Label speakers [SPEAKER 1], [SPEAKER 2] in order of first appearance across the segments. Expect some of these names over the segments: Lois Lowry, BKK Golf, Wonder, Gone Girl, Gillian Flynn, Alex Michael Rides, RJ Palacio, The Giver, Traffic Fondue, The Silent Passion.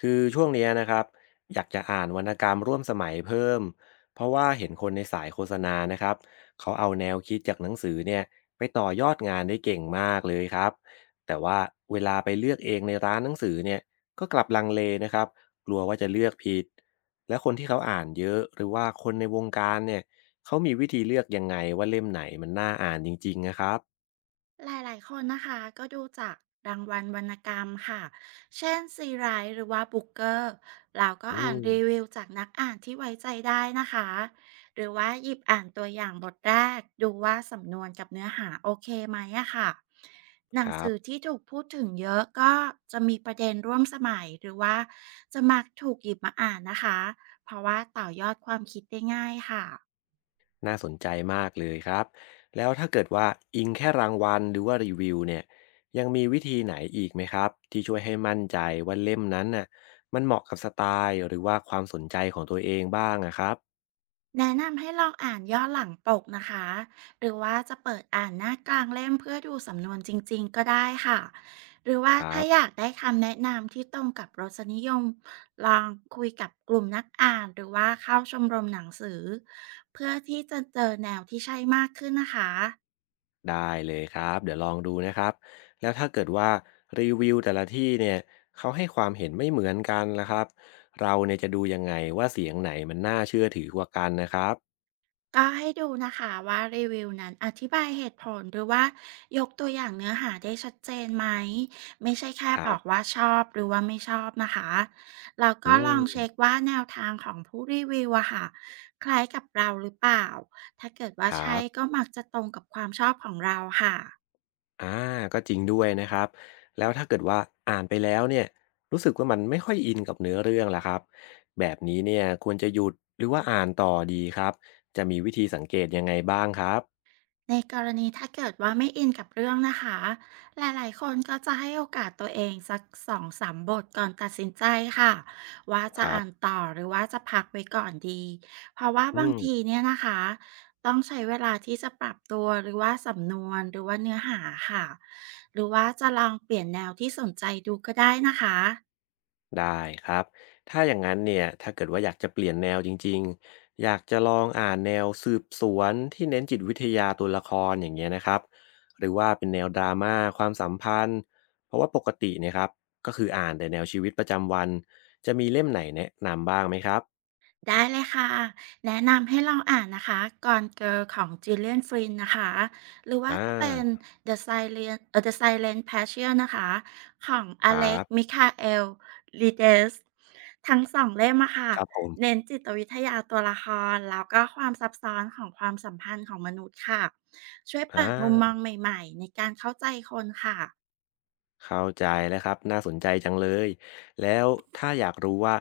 [SPEAKER 1] คือช่วงเนี้ยนะครับอยากจะอ่านวรรณกรรมร่วมสมัยเพิ่มเพราะว่าเห็นคนในสายโฆษณานะครับเขาเอาแนวคิดจากหนังสือเนี่ยไปต่อยอดงานได้เก่งมากเลยครับแต่ว่าเวลาไปเลือกเองในร้านหนังสือเนี่ยก็กลับลังเลนะครับกลัวว่าจะเลือกผิดและคนที่เขาอ่านเยอะหรือว่าคนในวงการเนี่ยเขามีวิธีเลือกยังไงว่าเล่มไหนมันน่าอ่านจริงๆนะครับ
[SPEAKER 2] หลายๆ คนนะคะก็ดูจากรางวัลวรรณกรรมค่ะ เช่นซีไรต์หรือว่าบุ๊กเกอร์เราก็
[SPEAKER 1] อื
[SPEAKER 2] อ่าน
[SPEAKER 1] ม
[SPEAKER 2] รีวิวจากนักอ่านที่ไว้ใจได้นะคะหรือว่าหยิบอ่านตัวอย่างบทแรกดูว่าสำนวนกับเนื้อหาโอเคไหมอะค่ะหนั
[SPEAKER 1] ค
[SPEAKER 2] ง
[SPEAKER 1] รั
[SPEAKER 2] สื
[SPEAKER 1] บ
[SPEAKER 2] อที่ถูกพูดถึงเยอะก็จะมีประเด็นร่วมสมัยหรือว่าจะมักถูกหยิบมาอ่านนะคะเพราะว่าต่อยอดความคิดได้ง่ายค่ะ
[SPEAKER 1] น่าสนใจมากเลยครับแล้วถ้าเกิดว่าอิงแค่รางวัลหรือว่ารีวิวเนี่ยยังมีวิธีไหนอีกไหมครับที่ช่วยให้มั่นใจว่าเล่มนั้นน่ะมันเหมาะกับสไตล์หรือว่าความสนใจของตัวเองบ้างนะครับ
[SPEAKER 2] แนะนำให้ลองอ่านย่อหลังปกนะคะ หรือว่าจะเปิดอ่านหน้ากลางเล่มเพื่อดูสำนวนจริงๆก็ได้ค่ะ หรือว่า
[SPEAKER 1] ครั
[SPEAKER 2] ถ้า
[SPEAKER 1] บ
[SPEAKER 2] อยากได้คำแนะนำที่ตรงกับรสนิยมลองคุยกับกลุ่มนักอ่านหรือว่าเข้าชมรมหนังสือเพื่อที่จะเจอแนวที่ใช่มากขึ้นนะคะ
[SPEAKER 1] ได้เลยครับเดี๋ยวลองดูนะครับแล้วถ้าเกิดว่ารีวิวแต่ละที่เนี่ยเขาให้ความเห็นไม่เหมือนกันนะครับเราเนี่ยจะดูยังไงว่าเสียงไหนมันน่าเชื่อถือกว่ากันนะครับ
[SPEAKER 2] ก็ให้ดูนะคะว่ารีวิวนั้นอธิบายเหตุผลหรือว่ายกตัวอย่างเนื้อหาได้ชัดเจนไหมไม่ใช่แค่
[SPEAKER 1] ค
[SPEAKER 2] บ
[SPEAKER 1] รั
[SPEAKER 2] อก
[SPEAKER 1] บ
[SPEAKER 2] ว่าชอบหรือว่าไม่ชอบนะคะแล้ว
[SPEAKER 1] อื
[SPEAKER 2] ก็ลอ
[SPEAKER 1] ม
[SPEAKER 2] งเช็คว่าแนวทางของผู้รีวิวอะค่ะคล้ายกับเราหรือเปล่าถ้าเกิดว่า
[SPEAKER 1] ครั
[SPEAKER 2] ใช่ก็
[SPEAKER 1] บ
[SPEAKER 2] มักจะตรงกับความชอบของเราค่ะ
[SPEAKER 1] อาก็จริงด้วยนะครับแล้วถ้าเกิดว่าอ่านไปแล้วเนี่ยรู้สึกว่ามันไม่ค่อยอินกับเนื้อเรื่องล่ะครับแบบนี้เนี่ยควรจะหยุดหรือว่าอ่านต่อดีครับจะมีวิธีสังเกตยังไงบ้างครับ
[SPEAKER 2] ในกรณีถ้าเกิดว่าไม่อินกับเรื่องนะคะหลายๆคนก็จะให้โอกาสตัวเองสักสองสามบทก่อนตัดสินใจค่ะว่า
[SPEAKER 1] ค
[SPEAKER 2] จะ
[SPEAKER 1] รั
[SPEAKER 2] อ่า
[SPEAKER 1] บ
[SPEAKER 2] นต่อหรือว่าจะพักไว้ก่อนดีเพราะว่า
[SPEAKER 1] อื
[SPEAKER 2] บาง
[SPEAKER 1] ม
[SPEAKER 2] ทีเนี่ยนะคะต้องใช้เวลาที่จะปรับตัวหรือว่าสำนวนหรือว่าเนื้อหาค่ะหรือว่าจะลองเปลี่ยนแนวที่สนใจดูก็ได้นะคะ
[SPEAKER 1] ได้ครับถ้าอย่างนั้นเนี่ยถ้าเกิดว่าอยากจะเปลี่ยนแนวจริงๆอยากจะลองอ่านแนวสืบสวนที่เน้นจิตวิทยาตัวละครอย่างเงี้ยนะครับหรือว่าเป็นแนวดราม่าความสัมพันธ์เพราะว่าปกติเนยครับก็คืออ่านแต่แนวชีวิตประจำวันจะมีเล่มไหนแนะนำบ้างไหมครับ
[SPEAKER 2] ได้เลยค่ะแนะนำให้ลองอ่านนะคะ Gone Girl ของ Gillian Flynn นะคะหรือว่า
[SPEAKER 1] อ่า
[SPEAKER 2] จะเป็น The Silent The Silent Passion นะคะของ
[SPEAKER 1] ครั
[SPEAKER 2] Alex
[SPEAKER 1] บ
[SPEAKER 2] Michael Rides ทั้งสองเล่มอะค่ะ
[SPEAKER 1] ครับผม
[SPEAKER 2] เน้นจิตวิทยาตัวละครแล้วก็ความซับซ้อนของความสัมพันธ์ของมนุษย์ค่ะช่วย
[SPEAKER 1] อ
[SPEAKER 2] เปิดมุมมอง
[SPEAKER 1] า
[SPEAKER 2] ใหม่ๆในการเข้าใจคนค่ะ
[SPEAKER 1] เข้าใจแล้วครับน่าสนใจจังเลยแล้วถ้าอยากรู้ว่า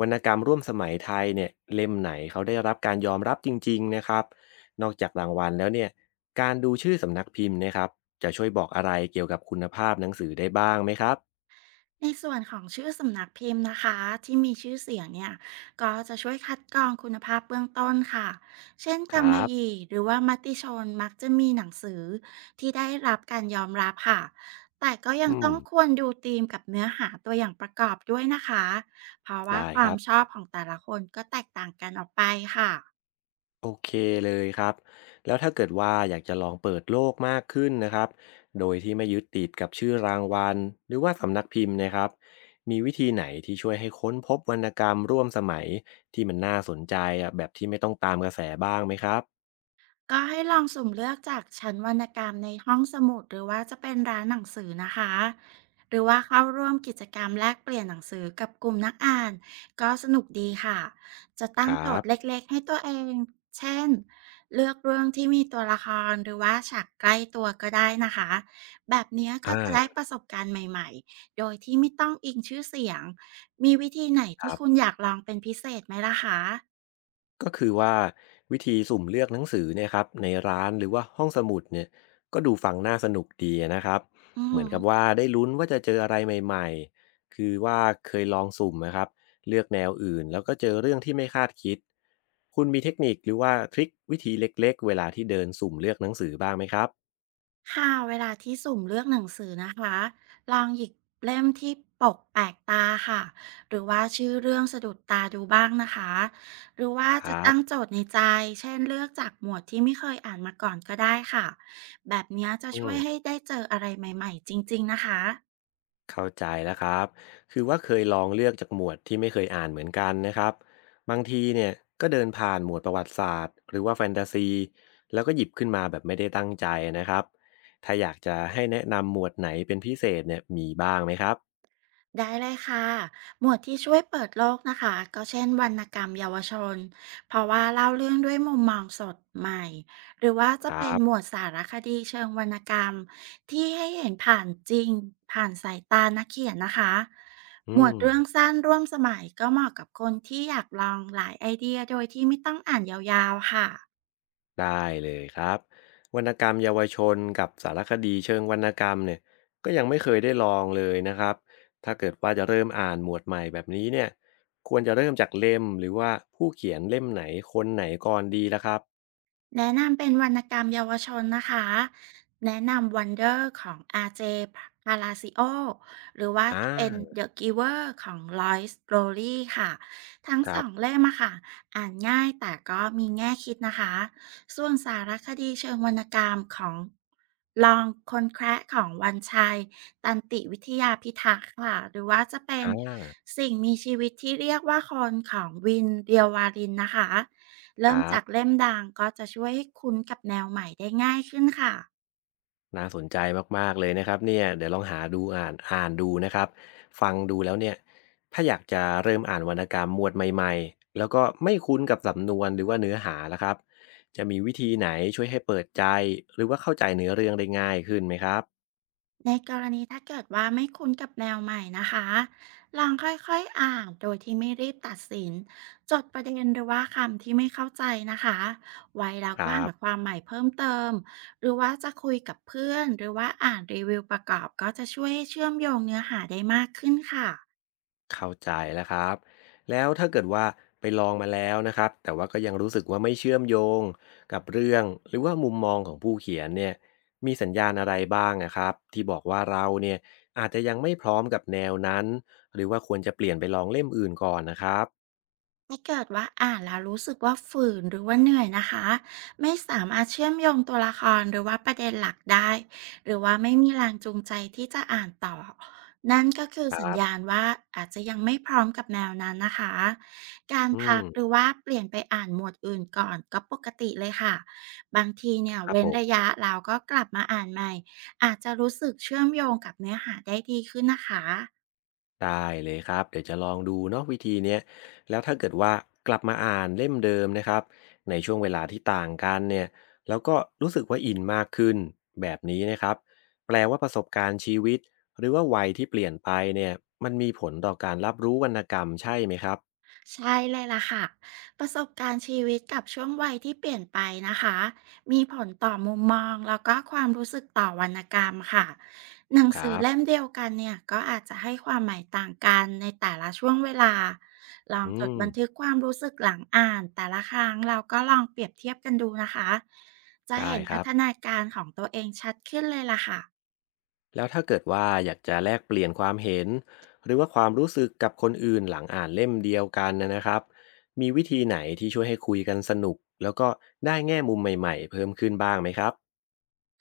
[SPEAKER 1] วรรณกรรมร่วมสมัยไทยเนี่ยเล่มไหนเขาได้รับการยอมรับจริงๆนะครับนอกจากรางวัลแล้วเนี่ยการดูชื่อสำนักพิมพ์เนะครับจะช่วยบอกอะไรเกี่ยวกับคุณภาพหนังสือได้บ้างไหมครับ
[SPEAKER 2] ในส่วนของชื่อสำนักพิมพ์นะคะที่มีชื่อเสียงเนี่ยก็จะช่วยคัดกรองคุณภาพเบื้องต้นค่ะเช่น
[SPEAKER 1] ค
[SPEAKER 2] กำ
[SPEAKER 1] รั
[SPEAKER 2] มะ
[SPEAKER 1] บ
[SPEAKER 2] หยี่หรือว่ามติชนมักจะมีหนังสือที่ได้รับการยอมรับค่ะแต่ก็ยัง
[SPEAKER 1] อื
[SPEAKER 2] ต้อ
[SPEAKER 1] ม
[SPEAKER 2] งควรดูธีมกับเนื้อหาตัวอย่างประกอบด้วยนะคะเพราะว่า
[SPEAKER 1] ได้
[SPEAKER 2] ค
[SPEAKER 1] ค
[SPEAKER 2] วาม
[SPEAKER 1] รับ
[SPEAKER 2] ชอบของแต่ละคนก็แตกต่างกันออกไปค่ะ
[SPEAKER 1] โอเคเลยครับแล้วถ้าเกิดว่าอยากจะลองเปิดโลกมากขึ้นนะครับโดยที่ไม่ยึดติดกับชื่อรางวัลหรือว่าสำนักพิมพ์นะครับมีวิธีไหนที่ช่วยให้ค้นพบวรรณกรรมร่วมสมัยที่มันน่าสนใจอะแบบที่ไม่ต้องตามกระแสบ้างไหมครับ
[SPEAKER 2] ก็ให้ลองสุ่มเลือกจากชั้นวรรณกรรมในห้องสมุดหรือว่าจะเป็นร้านหนังสือนะคะหรือว่าเข้าร่วมกิจกรรมแลกเปลี่ยนหนังสือกับกลุ่มนักอ่านก็สนุกดีค่ะจะตั้
[SPEAKER 1] ค
[SPEAKER 2] งโจ
[SPEAKER 1] รั
[SPEAKER 2] ทย์เ
[SPEAKER 1] บ
[SPEAKER 2] ล็กๆให้ตัวเองเช่นเลือกเรื่องที่มีตัวละครหรือว่าฉากใกล้ตัวก็ได้นะคะแบบเนี้ย
[SPEAKER 1] อ
[SPEAKER 2] ก็จะได้ป
[SPEAKER 1] ่า
[SPEAKER 2] ระสบการณ์ใหม่ๆโดยที่ไม่ต้องอิงชื่อเสียงมีวิธีไหน
[SPEAKER 1] ค
[SPEAKER 2] ที่
[SPEAKER 1] รับ
[SPEAKER 2] คุณอยากลองเป็นพิเศษไหมล่ะคะ
[SPEAKER 1] ก็คือว่าวิธีสุ่มเลือกหนังสือเนี่ยครับในร้านหรือว่าห้องสมุดเนี่ยก็ดูฟังน่าสนุกดีนะครับ
[SPEAKER 2] อื
[SPEAKER 1] เหมือนกับว่า
[SPEAKER 2] ม
[SPEAKER 1] ได้ลุ้นว่าจะเจออะไรใหม่ๆคือว่าเคยลองสุ่มนะครับเลือกแนวอื่นแล้วก็เจอเรื่องที่ไม่คาดคิดคุณมีเทคนิคหรือว่าทริควิธีเล็กๆเวลาที่เดินสุ่มเลือกหนังสือบ้างไหมครับ
[SPEAKER 2] ค่ะเวลาที่สุ่มเลือกหนังสือนะคะลองหยิบเล่มที่ปกแปลกตาค่ะหรือว่าชื่อเรื่องสะดุดตาดูบ้างนะคะหรือว่า
[SPEAKER 1] ค
[SPEAKER 2] จะ
[SPEAKER 1] รั
[SPEAKER 2] ตั้
[SPEAKER 1] บ
[SPEAKER 2] งโจทย์ในใจเช่นเลือกจากหมวดที่ไม่เคยอ่านมาก่อนก็ได้ค่ะแบบเนี้ยจะ
[SPEAKER 1] อื
[SPEAKER 2] ช่ว
[SPEAKER 1] ม
[SPEAKER 2] ยให้ได้เจออะไรใหม่ๆจริงๆนะคะ
[SPEAKER 1] เข้าใจแล้วครับ คือว่าเคยลองเลือกจากหมวดที่ไม่เคยอ่านเหมือนกันนะครับ บางทีเนี่ยก็เดินผ่านหมวดประวัติศาสตร์หรือว่าแฟนตาซีแล้วก็หยิบขึ้นมาแบบไม่ได้ตั้งใจนะครับ ถ้าอยากจะให้แนะนำหมวดไหนเป็นพิเศษเนี่ยมีบ้างไหมครับ
[SPEAKER 2] ได้เลยค่ะหมวดที่ช่วยเปิดโลกนะคะก็เช่นวรรณกรรมเยาวชนเพราะว่าเล่าเรื่องด้วยมุมมองสดใหม่หรือว่า
[SPEAKER 1] ค
[SPEAKER 2] จะ
[SPEAKER 1] รั
[SPEAKER 2] เป็นหมว
[SPEAKER 1] บ
[SPEAKER 2] ดสารคดีเชิงวรรณกรรมที่ให้เห็นผ่านจริงผ่านสายตานักเขียนนะคะหม
[SPEAKER 1] อื
[SPEAKER 2] วด
[SPEAKER 1] ม
[SPEAKER 2] เรื่องสั้นร่วมสมัยก็เหมาะกับคนที่อยากลองหลายไอเดียโดยที่ไม่ต้องอ่านยาวๆค่ะ
[SPEAKER 1] ได้เลยครับวรรณกรรมเยาวชนกับสารคดีเชิงวรรณกรรมเนี่ยก็ยังไม่เคยได้ลองเลยนะครับถ้าเกิดว่าจะเริ่มอ่านหมวดใหม่แบบนี้เนี่ยควรจะเริ่มจากเล่มหรือว่าผู้เขียนเล่มไหนคนไหนก่อนดีล่ะครับ
[SPEAKER 2] แนะนำเป็นวรรณกรรมเยาวชนนะคะแนะนำ Wonder ของ RJ Palacio หรือว่า
[SPEAKER 1] อ่
[SPEAKER 2] จะเป็น
[SPEAKER 1] า
[SPEAKER 2] The Giver ของ Lois Lowry ค่ะทั้ง
[SPEAKER 1] ค
[SPEAKER 2] ส
[SPEAKER 1] รั
[SPEAKER 2] อ
[SPEAKER 1] บ
[SPEAKER 2] งเล่มอะค่ะอ่านง่ายแต่ก็มีแง่คิดนะคะส่วนสารคดีเชิงวรรณกรรมของลองคนแคระของวันชัยตันติวิทยาพิทักษ์ค่ะหรือว่าจะเป็น
[SPEAKER 1] อ่า
[SPEAKER 2] สิ่งมีชีวิตที่เรียกว่าคนของวินเดียววารินนะคะ
[SPEAKER 1] ค
[SPEAKER 2] เริ่ม
[SPEAKER 1] รับ
[SPEAKER 2] จากเล่มดังก็จะช่วยให้คุ้นกับแนวใหม่ได้ง่ายขึ้นค่ะ
[SPEAKER 1] น่าสนใจมากๆเลยนะครับเนี่ยเดี๋ยวลองหาดูอ่านอ่านดูนะครับฟังดูแล้วเนี่ยถ้าอยากจะเริ่มอ่านวรรณกรรมหมวดใหม่ๆแล้วก็ไม่คุ้นกับสำนวนหรือว่าเนื้อหาล่ะครับจะมีวิธีไหนช่วยให้เปิดใจหรือว่าเข้าใจเนื้อเรื่องได้ง่ายขึ้นไหมครับ
[SPEAKER 2] ในกรณีถ้าเกิดว่าไม่คุ้นกับแนวใหม่นะคะลองค่อยๆอ่านโดยที่ไม่รีบตัดสินจดประเด็นหรือว่าคำที่ไม่เข้าใจนะคะไว้แล้ว
[SPEAKER 1] ค
[SPEAKER 2] ก็
[SPEAKER 1] รั
[SPEAKER 2] หาค
[SPEAKER 1] บ
[SPEAKER 2] วามใหม่เพิ่มเติมหรือว่าจะคุยกับเพื่อนหรือว่าอ่านรีวิวประกอบก็จะช่วยให้เชื่อมโยงเนื้อหาได้มากขึ้นค่ะ
[SPEAKER 1] เข้าใจแล้วครับแล้วถ้าเกิดว่าไปลองมาแล้วนะครับแต่ว่าก็ยังรู้สึกว่าไม่เชื่อมโยงกับเรื่องหรือว่ามุมมองของผู้เขียนเนี่ยมีสัญญาณอะไรบ้างนะครับที่บอกว่าเราเนี่ยอาจจะยังไม่พร้อมกับแนวนั้นหรือว่าควรจะเปลี่ยนไปลองเล่มอื่นก่อนนะครับ
[SPEAKER 2] ถ้าเกิดว่าอ่านแล้วรู้สึกว่าฝืนหรือว่าเหนื่อยนะคะไม่สามารถเชื่อมโยงตัวละครหรือว่าประเด็นหลักได้หรือว่าไม่มีแรงจูงใจที่จะอ่านต่อนั่นก็คือ
[SPEAKER 1] ค
[SPEAKER 2] สัญ
[SPEAKER 1] รับ
[SPEAKER 2] ญาณว่าอาจจะยังไม่พร้อมกับแนวนั้นนะคะการ
[SPEAKER 1] อื
[SPEAKER 2] พั
[SPEAKER 1] ม
[SPEAKER 2] กหรือว่าเปลี่ยนไปอ่านหมวดอื่นก่อนก็ปกติเลยค่ะบางทีเนี่ย
[SPEAKER 1] ครับ
[SPEAKER 2] เว้
[SPEAKER 1] ผ
[SPEAKER 2] น
[SPEAKER 1] ม
[SPEAKER 2] ระยะแล้วก็กลับมาอ่านใหม่อาจจะรู้สึกเชื่อมโยงกับเนื้อหาได้ดีขึ้นนะคะ
[SPEAKER 1] ได้เลยครับเดี๋ยวจะลองดูเนาะวิธีเนี้ยแล้วถ้าเกิดว่ากลับมาอ่านเล่มเดิมนะครับในช่วงเวลาที่ต่างกันเนี่ยแล้วก็รู้สึกว่าอินมากขึ้นแบบนี้นะครับแปลว่าประสบการณ์ชีวิตหรือว่าวัยที่เปลี่ยนไปเนี่ยมันมีผลต่อการรับรู้วรรณกรรมใช่ไหมครับ
[SPEAKER 2] ใช่เลยล่ะค่ะประสบการณ์ชีวิตกับช่วงวัยที่เปลี่ยนไปนะคะมีผลต่อมุมมองแล้วก็ความรู้สึกต่อวรรณกรรมค่ะหนัง
[SPEAKER 1] ค
[SPEAKER 2] สือ
[SPEAKER 1] รับ
[SPEAKER 2] เล่มเดียวกันเนี่ยก็อาจจะให้ความหมายต่างกันในแต่ละช่วงเวลาลอง
[SPEAKER 1] อื
[SPEAKER 2] จด
[SPEAKER 1] ม
[SPEAKER 2] บันทึกความรู้สึกหลังอ่านแต่ละครั้งเราก็ลองเปรียบเทียบกันดูนะคะจะ
[SPEAKER 1] ได้
[SPEAKER 2] เห็น
[SPEAKER 1] ค
[SPEAKER 2] พั
[SPEAKER 1] รับ
[SPEAKER 2] ฒนาการของตัวเองชัดขึ้นเลยล่ะค่ะ
[SPEAKER 1] แล้วถ้าเกิดว่าอยากจะแลกเปลี่ยนความเห็นหรือว่าความรู้สึกกับคนอื่นหลังอ่านเล่มเดียวกันนะครับมีวิธีไหนที่ช่วยให้คุยกันสนุกแล้วก็ได้แง่มุมใหม่ๆเพิ่มขึ้นบ้างไหมครับ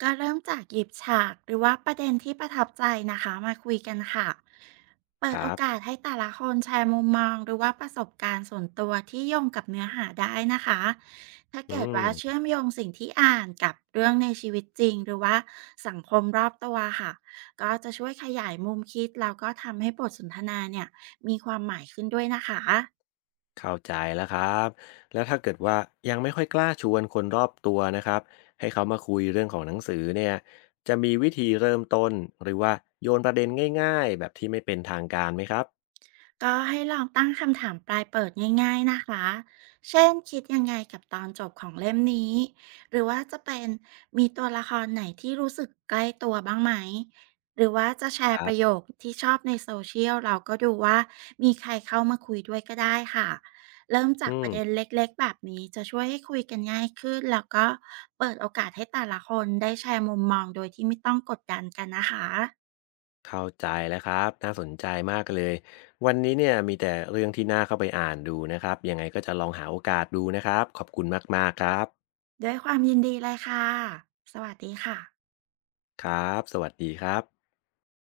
[SPEAKER 2] ก็เริ่มจากหยิบฉากหรือว่าประเด็นที่ประทับใจนะคะมาคุยกันค่ะเปิ
[SPEAKER 1] ค
[SPEAKER 2] ดโอ
[SPEAKER 1] รับ
[SPEAKER 2] กาสให้แต่ละคนแชร์มุมมองหรือว่าประสบการณ์ส่วนตัวที่โยงกับเนื้อหาได้นะคะ ถ้า
[SPEAKER 1] อื
[SPEAKER 2] เกิด
[SPEAKER 1] ม
[SPEAKER 2] ว่าเชื่อมโยงสิ่งที่อ่านกับเรื่องในชีวิตจริงหรือว่าสังคมรอบตัวค่ะก็จะช่วยขยายมุมคิดแล้วก็ทำให้บทสนทนาเนี่ยมีความหมายขึ้นด้วยนะคะ
[SPEAKER 1] เข้าใจแล้วครับแล้วถ้าเกิดว่ายังไม่ค่อยกล้าชวนคนรอบตัวนะครับให้เขามาคุยเรื่องของหนังสือเนี่ยจะมีวิธีเริ่มต้นหรือว่าโยนประเด็นง่ายๆแบบที่ไม่เป็นทางการไหมครับ
[SPEAKER 2] ก็ให้ลองตั้งคำถามปลายเปิดง่ายๆนะคะ เช่นคิดยังไงกับตอนจบของเล่มนี้ หรือว่าจะเป็นมีตัวละครไหนที่รู้สึกใกล้ตัวบ้างไหม หรือว่าจะแช
[SPEAKER 1] ค
[SPEAKER 2] ร์ป
[SPEAKER 1] รั
[SPEAKER 2] ระโย
[SPEAKER 1] บ
[SPEAKER 2] คที่ชอบในโซเชียลเราก็ดูว่ามีใครเข้ามาคุยด้วยก็ได้ค่ะ เริ่มจา
[SPEAKER 1] อื
[SPEAKER 2] กป
[SPEAKER 1] ม
[SPEAKER 2] ระเด็นเล็กๆแบบนี้จะช่วยให้คุยกันง่ายขึ้นแล้วก็เปิดโอกาสให้แต่ละคนได้แชร์มุมมองโดยที่ไม่ต้องกดดันกันนะคะ
[SPEAKER 1] เข้าใจแล้วครับน่าสนใจมากเลยวันนี้เนี่ยมีแต่เรื่องที่น่าเข้าไปอ่านดูนะครับยังไงก็จะลองหาโอกาสดูนะครับขอบคุณมากๆครับ
[SPEAKER 2] ด้วยความยินดีเลยค่ะสวัสดีค่ะ
[SPEAKER 1] ครับสวัสดีครับ